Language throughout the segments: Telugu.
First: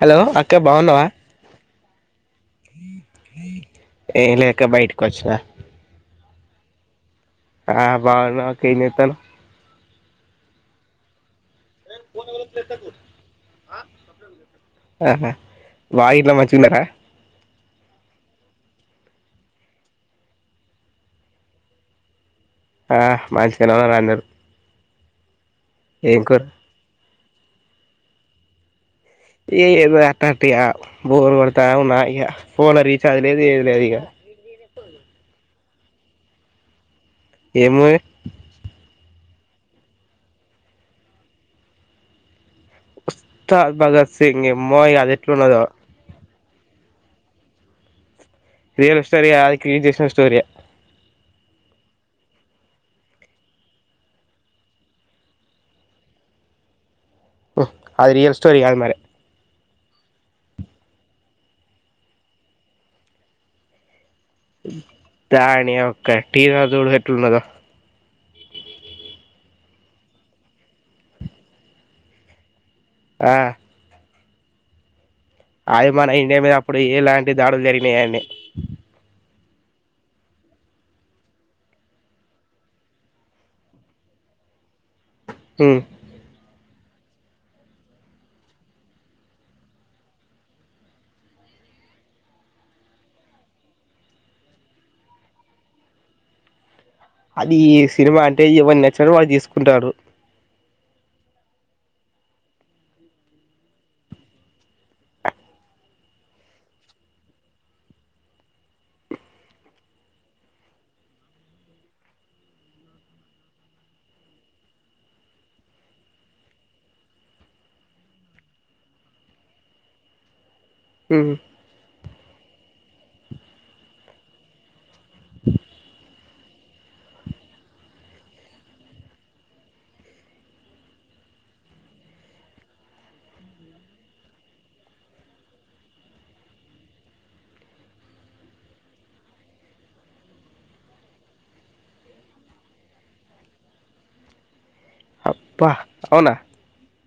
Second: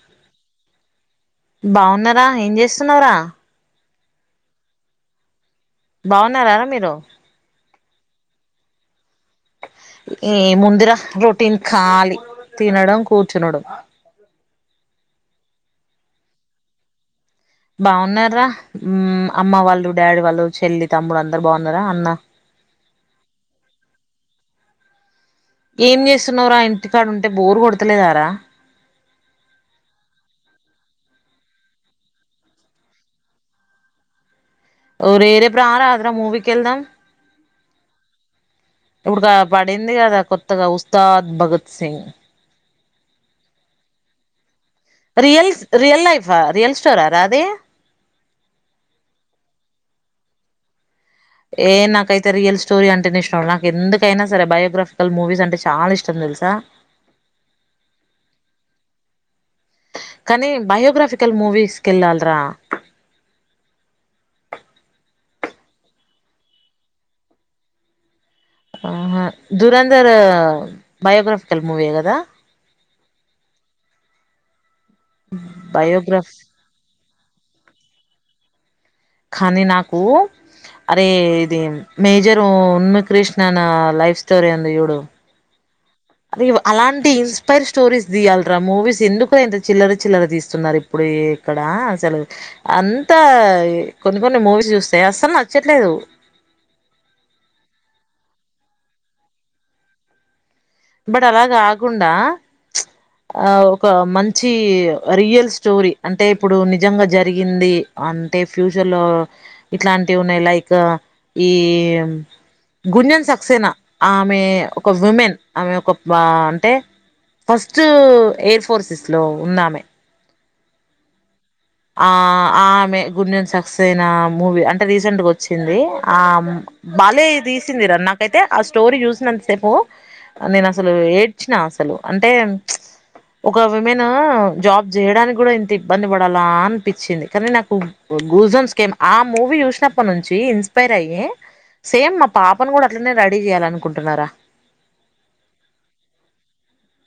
హలో అక్క బాగున్నావా బావున్నారా ఏం చేస్తున్నారా ఏ లేక్క బయటకి వచ్చిన బాగున్నారారా మీరు ఆ బాగున్నాక నతాను ఈ ముందిర రొటీన్ ాలి తినడం కూర్చునడం ఆ బయిట్లా మంచికున్నారా బాగున్నార రాా అమ్మ వాళ్ళు డాడీ వాళ్ళు చెల్లి తమ్ముడు అందరు బాగున్నారా అన్న ఆ మంచిగాన రాన్నారు ఏం చేస్తున్నార ఆ ఇంటి కార్డు ఉంటే బోరు కొడతలేదారా ఏ ఏదో అట్టట్క బోర్ పడతావున్నా ఇక ఫోన్ లో రీచార్జ్ లేదు ఏది లేదు ఇక ేరే ప్ర ఆ రాదరా మూవికెళ్దాం ఏమ ఇప్పుడు పడింది కదా కొత్తగా ఉస్తాద్ భగత్ సింగ్ చ బగా సింగ రియల్ రియల్ లైఫా రియల్ స్టోరా రాదే రియల్ స్టోర అది క చేసిన స్టోరియా ఏ నాకైతే రియల్ స్టోరీ అంటేనే ఇష్టం నాకు ఎందుకైనా సరే బయో్రాఫికల్ మూవీస్ అంటే చాలా ఇష్టం తెలుసా అది రియల్ స్టోరి కాదు మరి కానీ బయోగ్రాఫికల్ మూవీస్కెళ్ళాలరా దాణి ఒక్క టీనా చూడుట్న్నదా దురంధర్ బయోగ్రఫికల్ మూవీయ కదా ఆ అవి మన బయోగ్రఫ్ ఇండియా మీద అప్పుడు ఎలాంటి దాడులు జరిగినాయడి కని నాకు అరే ఇది మేజరు ఉన్మి కృష్ణన లైఫ్ స్టోరి అంది యూడు హ అది అలాంటి ఇన్స్పైర్ స్టోరీస్ తీియాలిరా మూవీస్ ఎందుకు ఇంత చిల్లర చిల్లర తీస్తున్నారు ఇప్పుడు ఇక్కడ అసలు అంతా కొన్ని కొన్ని మూవీ చూస్తాయి అస్సలు నచ్చట్లేదు అది సినిమా అంటే ఎవని నచ్చిన వాళ్ళు తీసుకుంటారు బట్ అలా కాకుండా ఆ ఒక మంచి రియల్ స్టోరీ అంటే ఇప్పుడు నిజంగా జరిగింది అంటే ఫ్యూచర్లో ఇట్లాంటివి ఉన్నాయి లైక్ ఈ గుజన్ సక్సేన ఆమె ఒక విమెన్ ఆమె ఒక బా అంటే ఫస్ట్ ఎయిర్ ఫోర్సెస్లో ఉన్నామే ఉమ్ ఆ ఆమె గుండన్ సక్సెస్ ఐన మూవీ అంటె రీసెంట్గ ఒచ్చింది ఆ బాలే తీసిందిరా నాకైతే ఆ స్టోరీ చూసినంత సేపు నేనసలు ఏడ్చిన అసలు అంటే ఒక విమెను జాబ్ చేయడానికి గుడా ఇంత ఇబ్బంది పడాల్ బా అనిపించింది కానీ నాకు గూజన్స్ కేమ్ ఆ మూవీ చూసినప్పటి నుంచి ఇన్స్పైర్ అయ్యి సేమ్ మా పాపను గుడా అట్లనే రెడీ చేయ్యాలనుకుంటున్నరా అబ్బాహ్ ఔన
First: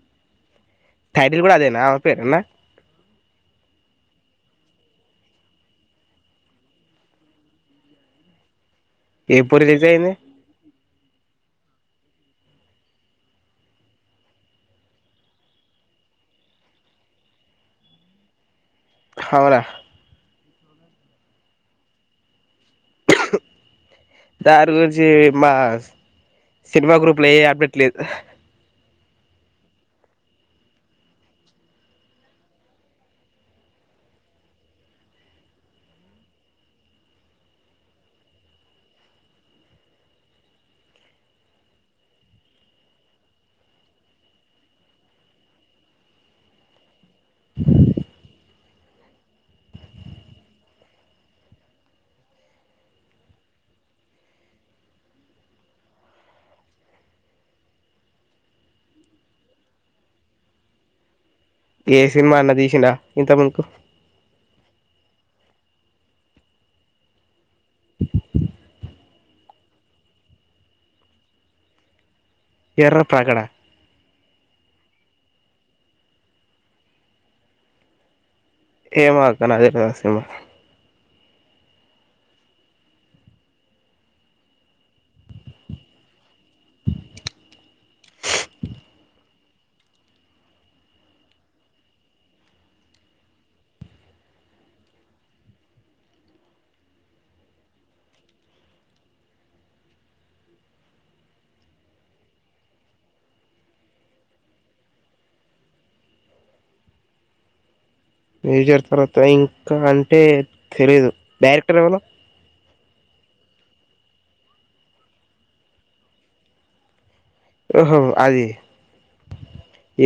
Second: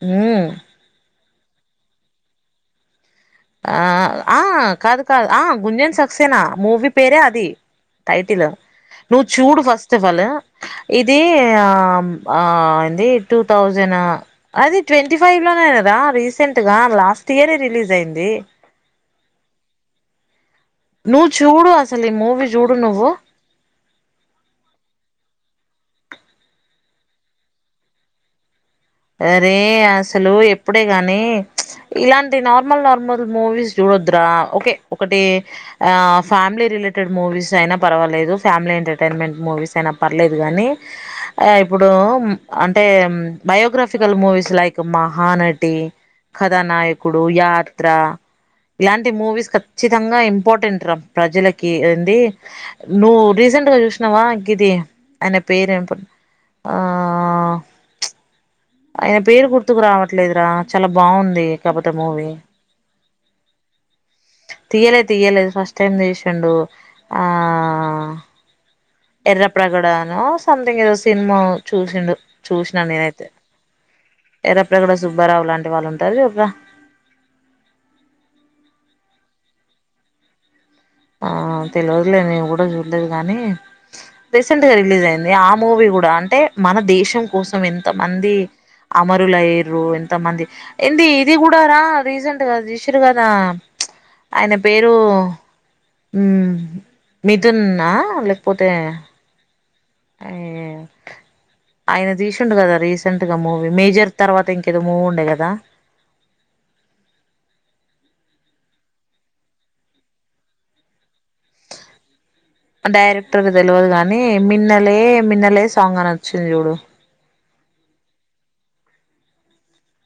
ఉమ్ టైటిల్ గుడా అదేనా పేరున్న ఆ ఆ కాదు కా అ గుంజన్ సక్సేనా మూవీ పేరే అది టైటిల నువ్ ఎప్పుడు చూడు రిలీజ్ ఫస్ట్ అయింది ఎఫల్ ఇదీ ఆ ఎంది టూ థౌజండ్ అది ట్వంటీ ఫైవ్ లోనే గదా అ రీసెంట్గా లాస్ట్ ఇయరే రిలీజ్ ఐంది ఔన ను చూడు అసలు ఇ మూవి చూ దారుగురించి మా సినిమా గ్రూప్ల ఏ అప్డెట్ లేదు అరే అసలు ఎప్పుడే గాని ఇలాంటి నార్మల్ నార్మల్ మూవీస్ జుడ్ ద్ర ఒకే ఒకటి ఆ ఫ్యామ్లీ రిలేటెడ్ మూవీస్ ఐనా పర్వాలేదు ఫమిలైతె టైన్మెంట్ మూవీస్ ఐన పర్లేదు గనీ ఇప్పుడూ అంటే biographical movies like Mahanati, Kathanayakudu, Yatra ఇలాంటి మూవీస్ ఖచ్చితంగా ఇంపార్టెంట్ర ప్రజలకి ఏంది నువ్వు రీసెంట్ గ జుష్నవా గ్గిది ఆయన పేరు ఏం ఆ ఐన పేరు గుర్తుకు రావట్లేదురా చాలా బాగుంది కాకపోతే ఏ మూవీ సిన్మా అన్న తీశిండ ఇంత ముందుకు తీయలే తీయలే ఫస్ట్ టైం తీశిండు ఆ ఎర్ర ప్రగడనో సమ్థింగ్ ఏదో సిన్మా చూసిండు చుష్న ఎర్ర నేనైతే ప్రగడ ఎరప్రగడ సుబ్బారావు లాంటి వాళ్ళు ఉంటారుగ ఒక ఎమోఅక్క నాదెల్వ సిన్మా ఆ తెల్వదులేదు నేను గుడా చూడ్లేదు గానీ రీసెంట్గా రిలీజ్ ఐంది ఆ మూవీ గుడా అంటే మన దేశం కోసం ఎంత మందీ అమరులైరు ఎంత మంది ఏంది ఇది గుడా రా రీసెంట్గా తీషర్ గదా ఐన పేరూ మిథున్నా లేపోతే ఐన తీసిండు గదా రీసెంట్ గా మూవీ మేజర్ తర్వాత ఇంకేదో మూవీ ఉండే గదా మేజర్ తర్వాత ఇంకా అంటే తెలిదు డైరెక్టర్ ఎవరు డైరెక్టరు తెల్వదు గాని మిన్నలే మిన్నలే సాంగ్ అని ఒచ్చింది చూడు ఓహో అది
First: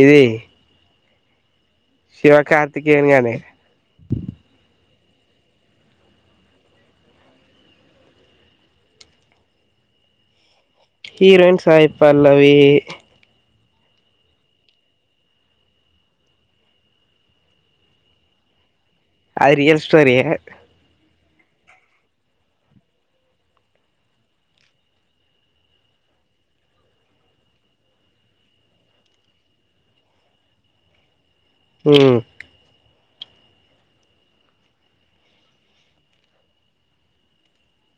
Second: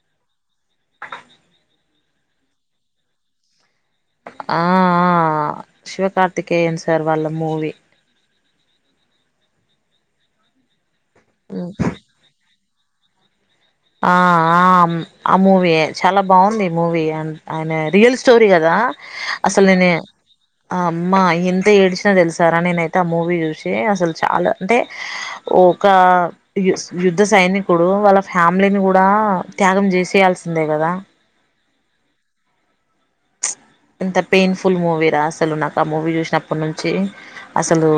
ఇది శివ కార్తికేనుగానీ ఆ శివ కార్తికేయన్ సర్ వాళ్ళ మూవీ హీరోయిన్ సాయ్పల్లవీ ఆ అమ్ ఆ మూవీ చాలా బాగుంది మూవీ అన్ ఐన రియల్ స్టోరీ గదా అది రియల్ అసలెనే స్టోరీ ఆమ్ అమ్మా ఎంత ఏడ్చినా తెలుసారా నేనైతే ఆ మూవీ చూసి అసలు చాలా అంటే ఓక ఆ యస్ యుద్ధ సైనికుడు వాళ్ళ ఫ్యామిలీని కూడా త్యాగం చేసేయాల్సిందే కదా ఊ ఎంత పెయిన్ఫుల్ మూవీరా అసలు నాకు ఆ మూవీ చూసినప్పటి నుంచి అసలు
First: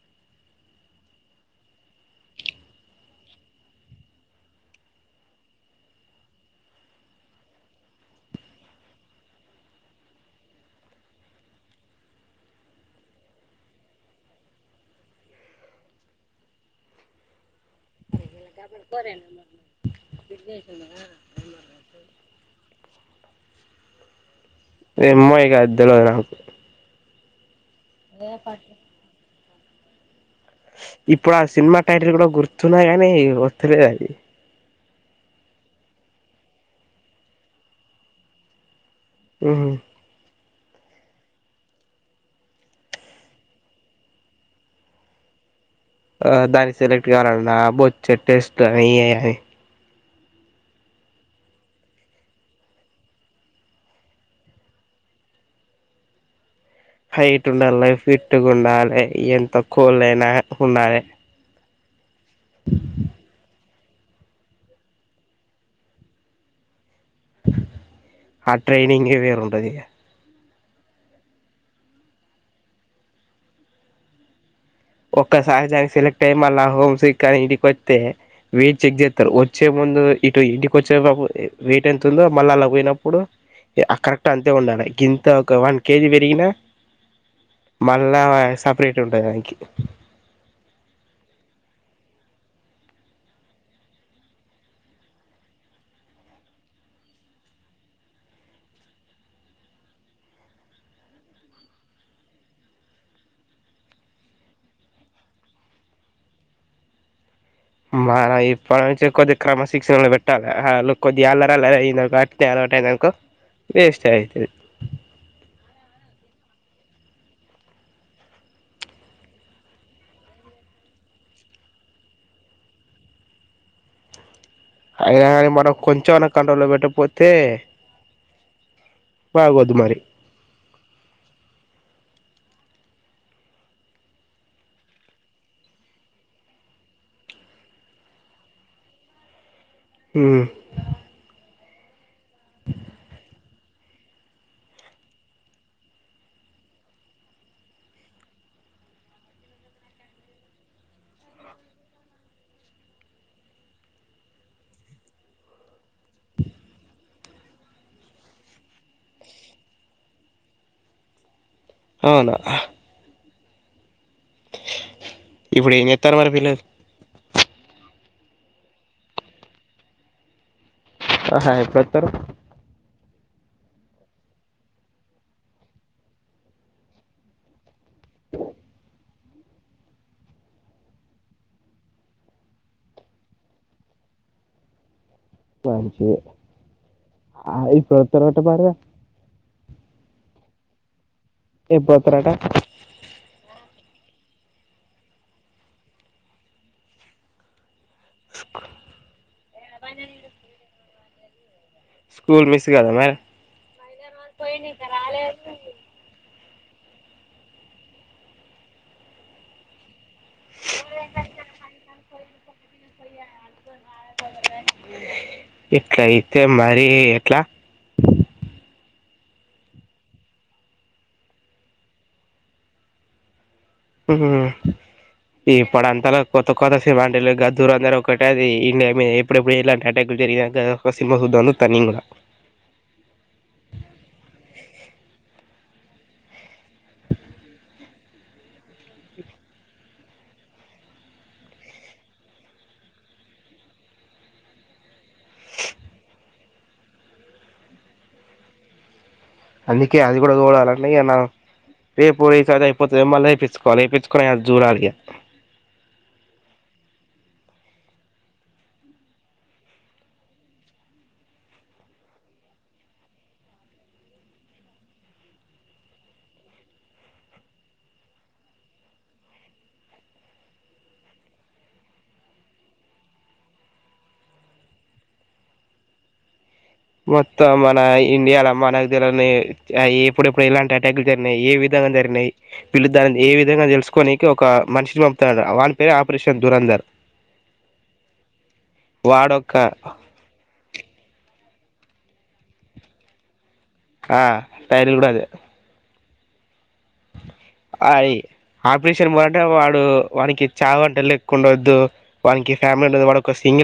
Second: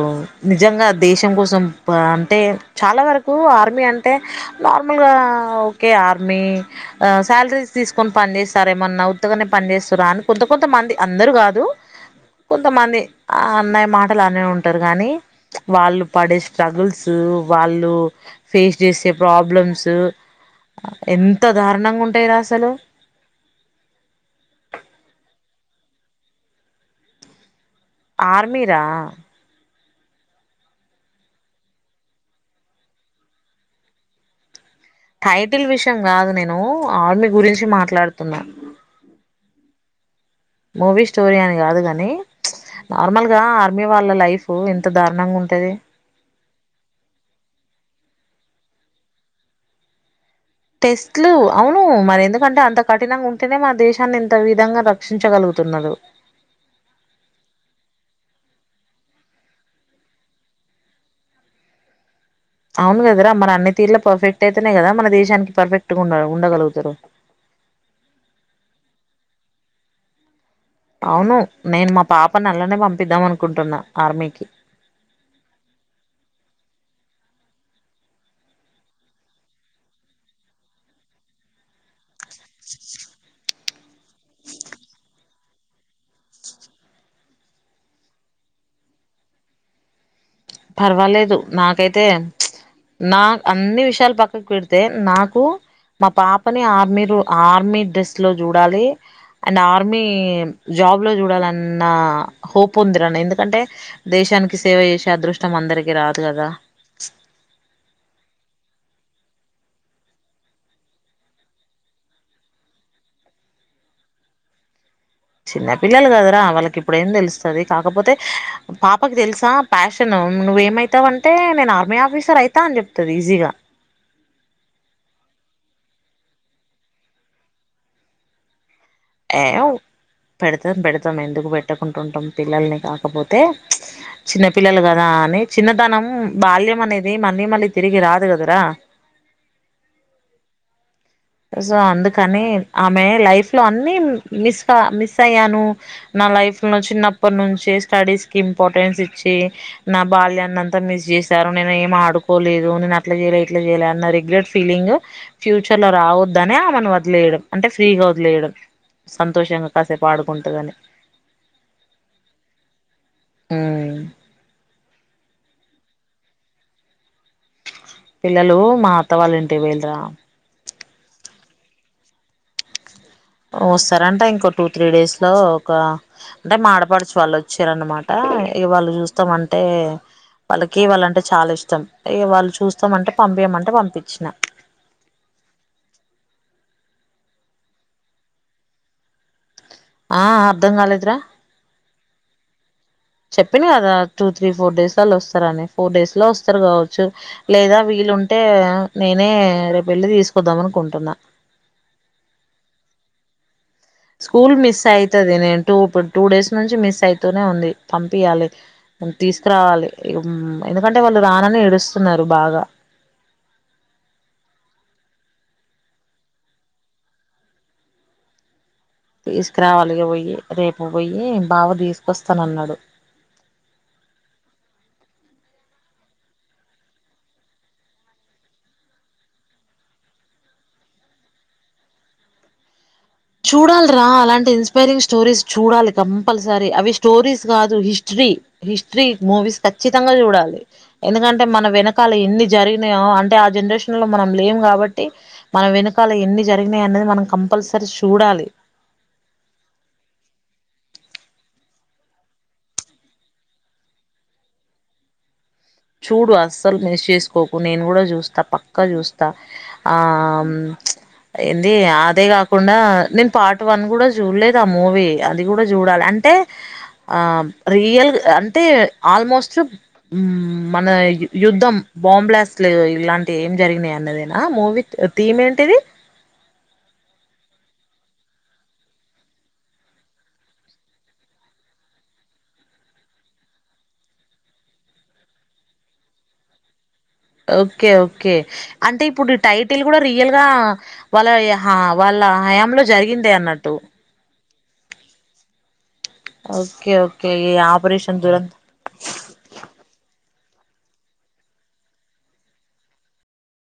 నిజంగా ఇంగ దేశం కోసం ప అంటే చాలా వరకు ఆర్మీ అంటే నార్మల్ గా కె ఆర్మీ ఆ శాలరీస్ తీసుకొని పని చేేస్తారు ఏమన్నా ఉత్తగనే పని చేసుర అన్ కొంత కొంత మంది అందరు కాదు కొంతమంది ఆ అన్నయ్య మాటలు అనే ఉంటారు గానీ వాళ్ళు పడే స్ట్రగుల్స్ వాళ్ళు ఫేస్ చేసే ప్రాబ్లమ్స్ ఊ ఎంత దారుణంగా ఉంటయి రా అసలు ఎమ్మో ఇగ అద్ దెల్వద్ నాకు ఆర్మీరా ఇప్పుడు ఆ సినిమా టైటిల్ కూడా గుర్తున్నది గాని వతలేదు అది టైటిల్ విషయం కాదు నేను ఆర్మీ గురించి మాట్లాడుతున్నా ఊహు మూవీ స్టోరీ అని కాదు గని ప్చ్ నార్మల్ గా ఆర్మీ వాళ్ళ లైఫు ఎంత దారుణంగా ఉంటది ఆ దానికి సెలెక్ట్ కావాలన్నా బొచ్చేడ్ టెస్ట్ లు అని ఇ ఆని టెస్ట్లు అవును మరి ఎందుకంటే అంత కఠినంగా ఉంటేనే మన దేశాన్ని ఇంత విధంగా రక్షించగలగు తున్నలు హైట్ ఉండలే ఫిట్ ఉండలే ఎంత కోల్డ్ అయినా ఉండాలే అవును కదరా మరి అన్ని తీర్ల పర్ఫెక్ట్ అయితేనే కదా మన దేశానికి పర్ఫెక్ట్ గా ఉ ఉండగలుగుతారు ఆ ట్రైనింగ్ ఏ వేరుంటది ఇగ అవును నేను మా పాప అల్లనే పంపిద్దాం అనుకుంటున్నా ఆర్మీకి ఒక్క సహజానికి సెలెక్ట్ అయ్యి మళ్ళ హోమ్స్ సిక్ అయ్ ఈడీకి వొత్తే వెయిట్ చెక్ చేస్తారు వచ్చే ముందు ఇందు ఇటు ఇంటికి వచ్చేటపు వెయిట్ ఎంత ఉందో మళ్ళీ అల పోయినప్పుడు ఇగ క కరెక్ట్ అంతే ఉండాల గింత ఒక వన్ కేజీ పెరిగినా మళ్ళా సపరేట్ ఉంటంది దానికి పర్వాలేదు నాకైతే నా అన్ని విషయాలు పక్కకు పెడితే నాకు మా పాపని ఆర్మీ రు ఆర్మీ డ్రెస్ లో చూడాలి అండ్ ఆర్మీ జాబ్ లో చూడాలన్న హోప్ ఉందిర నే ఎందుకంటే దే శానికి సేవ చేసే అదృష్టం అందరికీ రాదు కదా మనం ఇప్ప నుంచె కొద్ది క్రమశిక్షణలో పెట్టాలే వాళ్ళు కొద్దిగా అల్లర్ అల్లర్ ఐనరనుకో అట్ నే అటే ఐన్దానుకొ వేస్ట్ ఏ ఐతది చిన్న పిల్లలు కదరా వాళ్ళకి ఇప్పుడు ఏం తెలుస్తది కాకపోతే పాపకి తెలుసా ప్యాషను అ నువ్వేమవుతావంటే నేను ఆర్మీ ఆఫీసర్ ఐతా అని చెప్తది ఈజీగా అయినా కాని మనం కొంచెం అనా కంట్రోల్లో పెట్టకపోతే బాగోదు ఏవ్ మరి పెడతాం పెడతాం ఎందుకు పెట్టకుంటుంటాం పిల్లల్ని కాకపోతే చిన్న పిల్లలు కదా అని చిన్నతనం బాల్యం అనేది మళ్ళీ మళ్ళీ తిరిగి రాదు కదరా ఆ సో అందుకని ఆమె లైఫ్ లో అన్ని మిస్ క మిస్ అయ్యాను నా లైఫ్ లైఫ్ లో చిన్నప్పటి నుంచి స్టడీస్ కి ఇంపార్టెన్స్ ఇచ్చి నా బాల్యాన్నంతా మిస్ చేశారు ఉ నేనేం ఆడుకొలేదు నే అట్ల జేయలే ఇట్ల జేయలే అన్న రెగ్రేట్ ఫీలింగు ఫ్యూచర్ లో రావద్దనే ఆమెను వదిలేయడం అంటే ఫ్రీగా వదిలేయడం సంతోషంగా కాసేపు ఆడుకుంటగాని అవునా ఉ ఇప్పుడు ఏం చెత్తారు మరి పిల్లలు పిల్లలు మా అత్తవాళ్ళ ఇంటి వేల్రా ఆహా ఎపుడత్తరు వస్తారంట ఇంకో టూ త్రీ డేస్ లో ఒక అంటే మాడపడుచు వాళ్ళు వచ్చిరనమాట ఆ ఇగ వాళ్ళు చూస్తామంటే వాళ్ళకి వాళ్ళంటే చాలా ఇష్టం ఇగ వాళ్ళు చూస్తామంటే పంపియమంటే వంపిచిన పంచి ఆ ఇప్పుడుత్తరువాటు భార్య ఆ అర్ధం కాలేదురా ఎప్పురత్తారట రా టు త్రీ ఫోర్ డేస్ లల్ల వస్తరని ఫోర్డేస్ లో వస్తరు కావచ్చు లేదా వీలుంటే నేనే రేపు వెళ్ళి తీసుకుద్దాం అనుకుంటున్నా స్కూల్ మిస్ కదా మరే స్కూల్ మిస్ అయితది నేను టూ ఇప్ టూ డేస్ నుంచి మిస్ అయితూనే ఉంది పంపియాలే తీసుకురావాలి ఎందుకంటే వాళ్ళు రానని ఏడుస్తున్నారు బాగా ఇట్లాయితే మరి ఎట్లా తీసుకురావాలి ఇగా పోయి రేపు పోయి బావ తీసుకొస్తానన్నాడు ఉహు ఇప్పుడు అంతల కొత్త కొత్త సిమాంటులు గ దూరం గని ఒకటది ఇన్నె మీ ఎప్పుడెప్పుడు ఇలాంటే అటె గు జరిగినంక ఒక సినిమా సుద్దాం అని సుతాన్న నేను కుడా చూడాల్ రా అలాంటి ఇన్స్పైరింగ్ స్టోరీస్ చూడాలి కంపల్సరీ అవి స్టోరీస్ కాదు హిస్టరీ హిస్టరీ మూవీస్ ఖచ్చితంగా చూడాలి ఎందుకంటే మన వెనకాల ఎన్ని జరిగినాయో అంటే ఆ జనరేషన్ లో మనం లేము కాబట్టి మన వెనుకాల ఎన్ని జరిగినాయి అనేది మనం కంపల్సరీ చూడాలి అందుకే అది కూడా చూడాలంటె ఇగ నా రేపు పోయి ఈసారిదిఅయిపోతాది మళ్ళ ఏపిచుకోవాలె ఎపిచుకొని ఆది చూడాలి ఇగ చూడు అస్సలు మిస్ చేసుకోకు నేను కూడా చూస్తా పక్క చూస్తా ఆ ఏంది అదే కాకుండా నేను పార్ట్ వన్ కూడా చూడలేదు ఆ మూవీ అది కూడా చూడాలి అం అంటే ఆ రియల్ అంటే ఆల్మోస్ట్ ఉమ్ మన యుద్ధం బాం బ్లాస్ట్లు ఇలాంటి ఏం జరిగినాయి అన్నదేనా మూవీ థీమ్ ఏంటి ది మొత్తం మన ఇండియాల మనకు తెల్వని ఎప్పుడెప్పుడు ఎలాంటి అటాక్లు జరిగినాయి ఏ విధ జరిగినయి వీళ్ళు దాని ని ఏ విధంగా తెలుసుకోనికి ఒక మనిషిని పంపుతు వాని పేరు ఆపరేషన్ దూరంధర్ ఓకే ఓకే అంటే ఇప్పుడు వాడొక్క టైటిల్ కూడా రియల్గా వాళ్ళ వాళ్ళ హయాంలో జరిగిందే అన్న ఆ టైటిల్ కూడా అదే ఓకే ఓకే ఈ అయి ఆపరేషన్ దురంత ఆపరేషన్ మొదట వాడు వానీకి చావంటే లెక్కుండద్దు వానీకి ఫ్యామిలీ ఉండదు వాడోక సింగిల్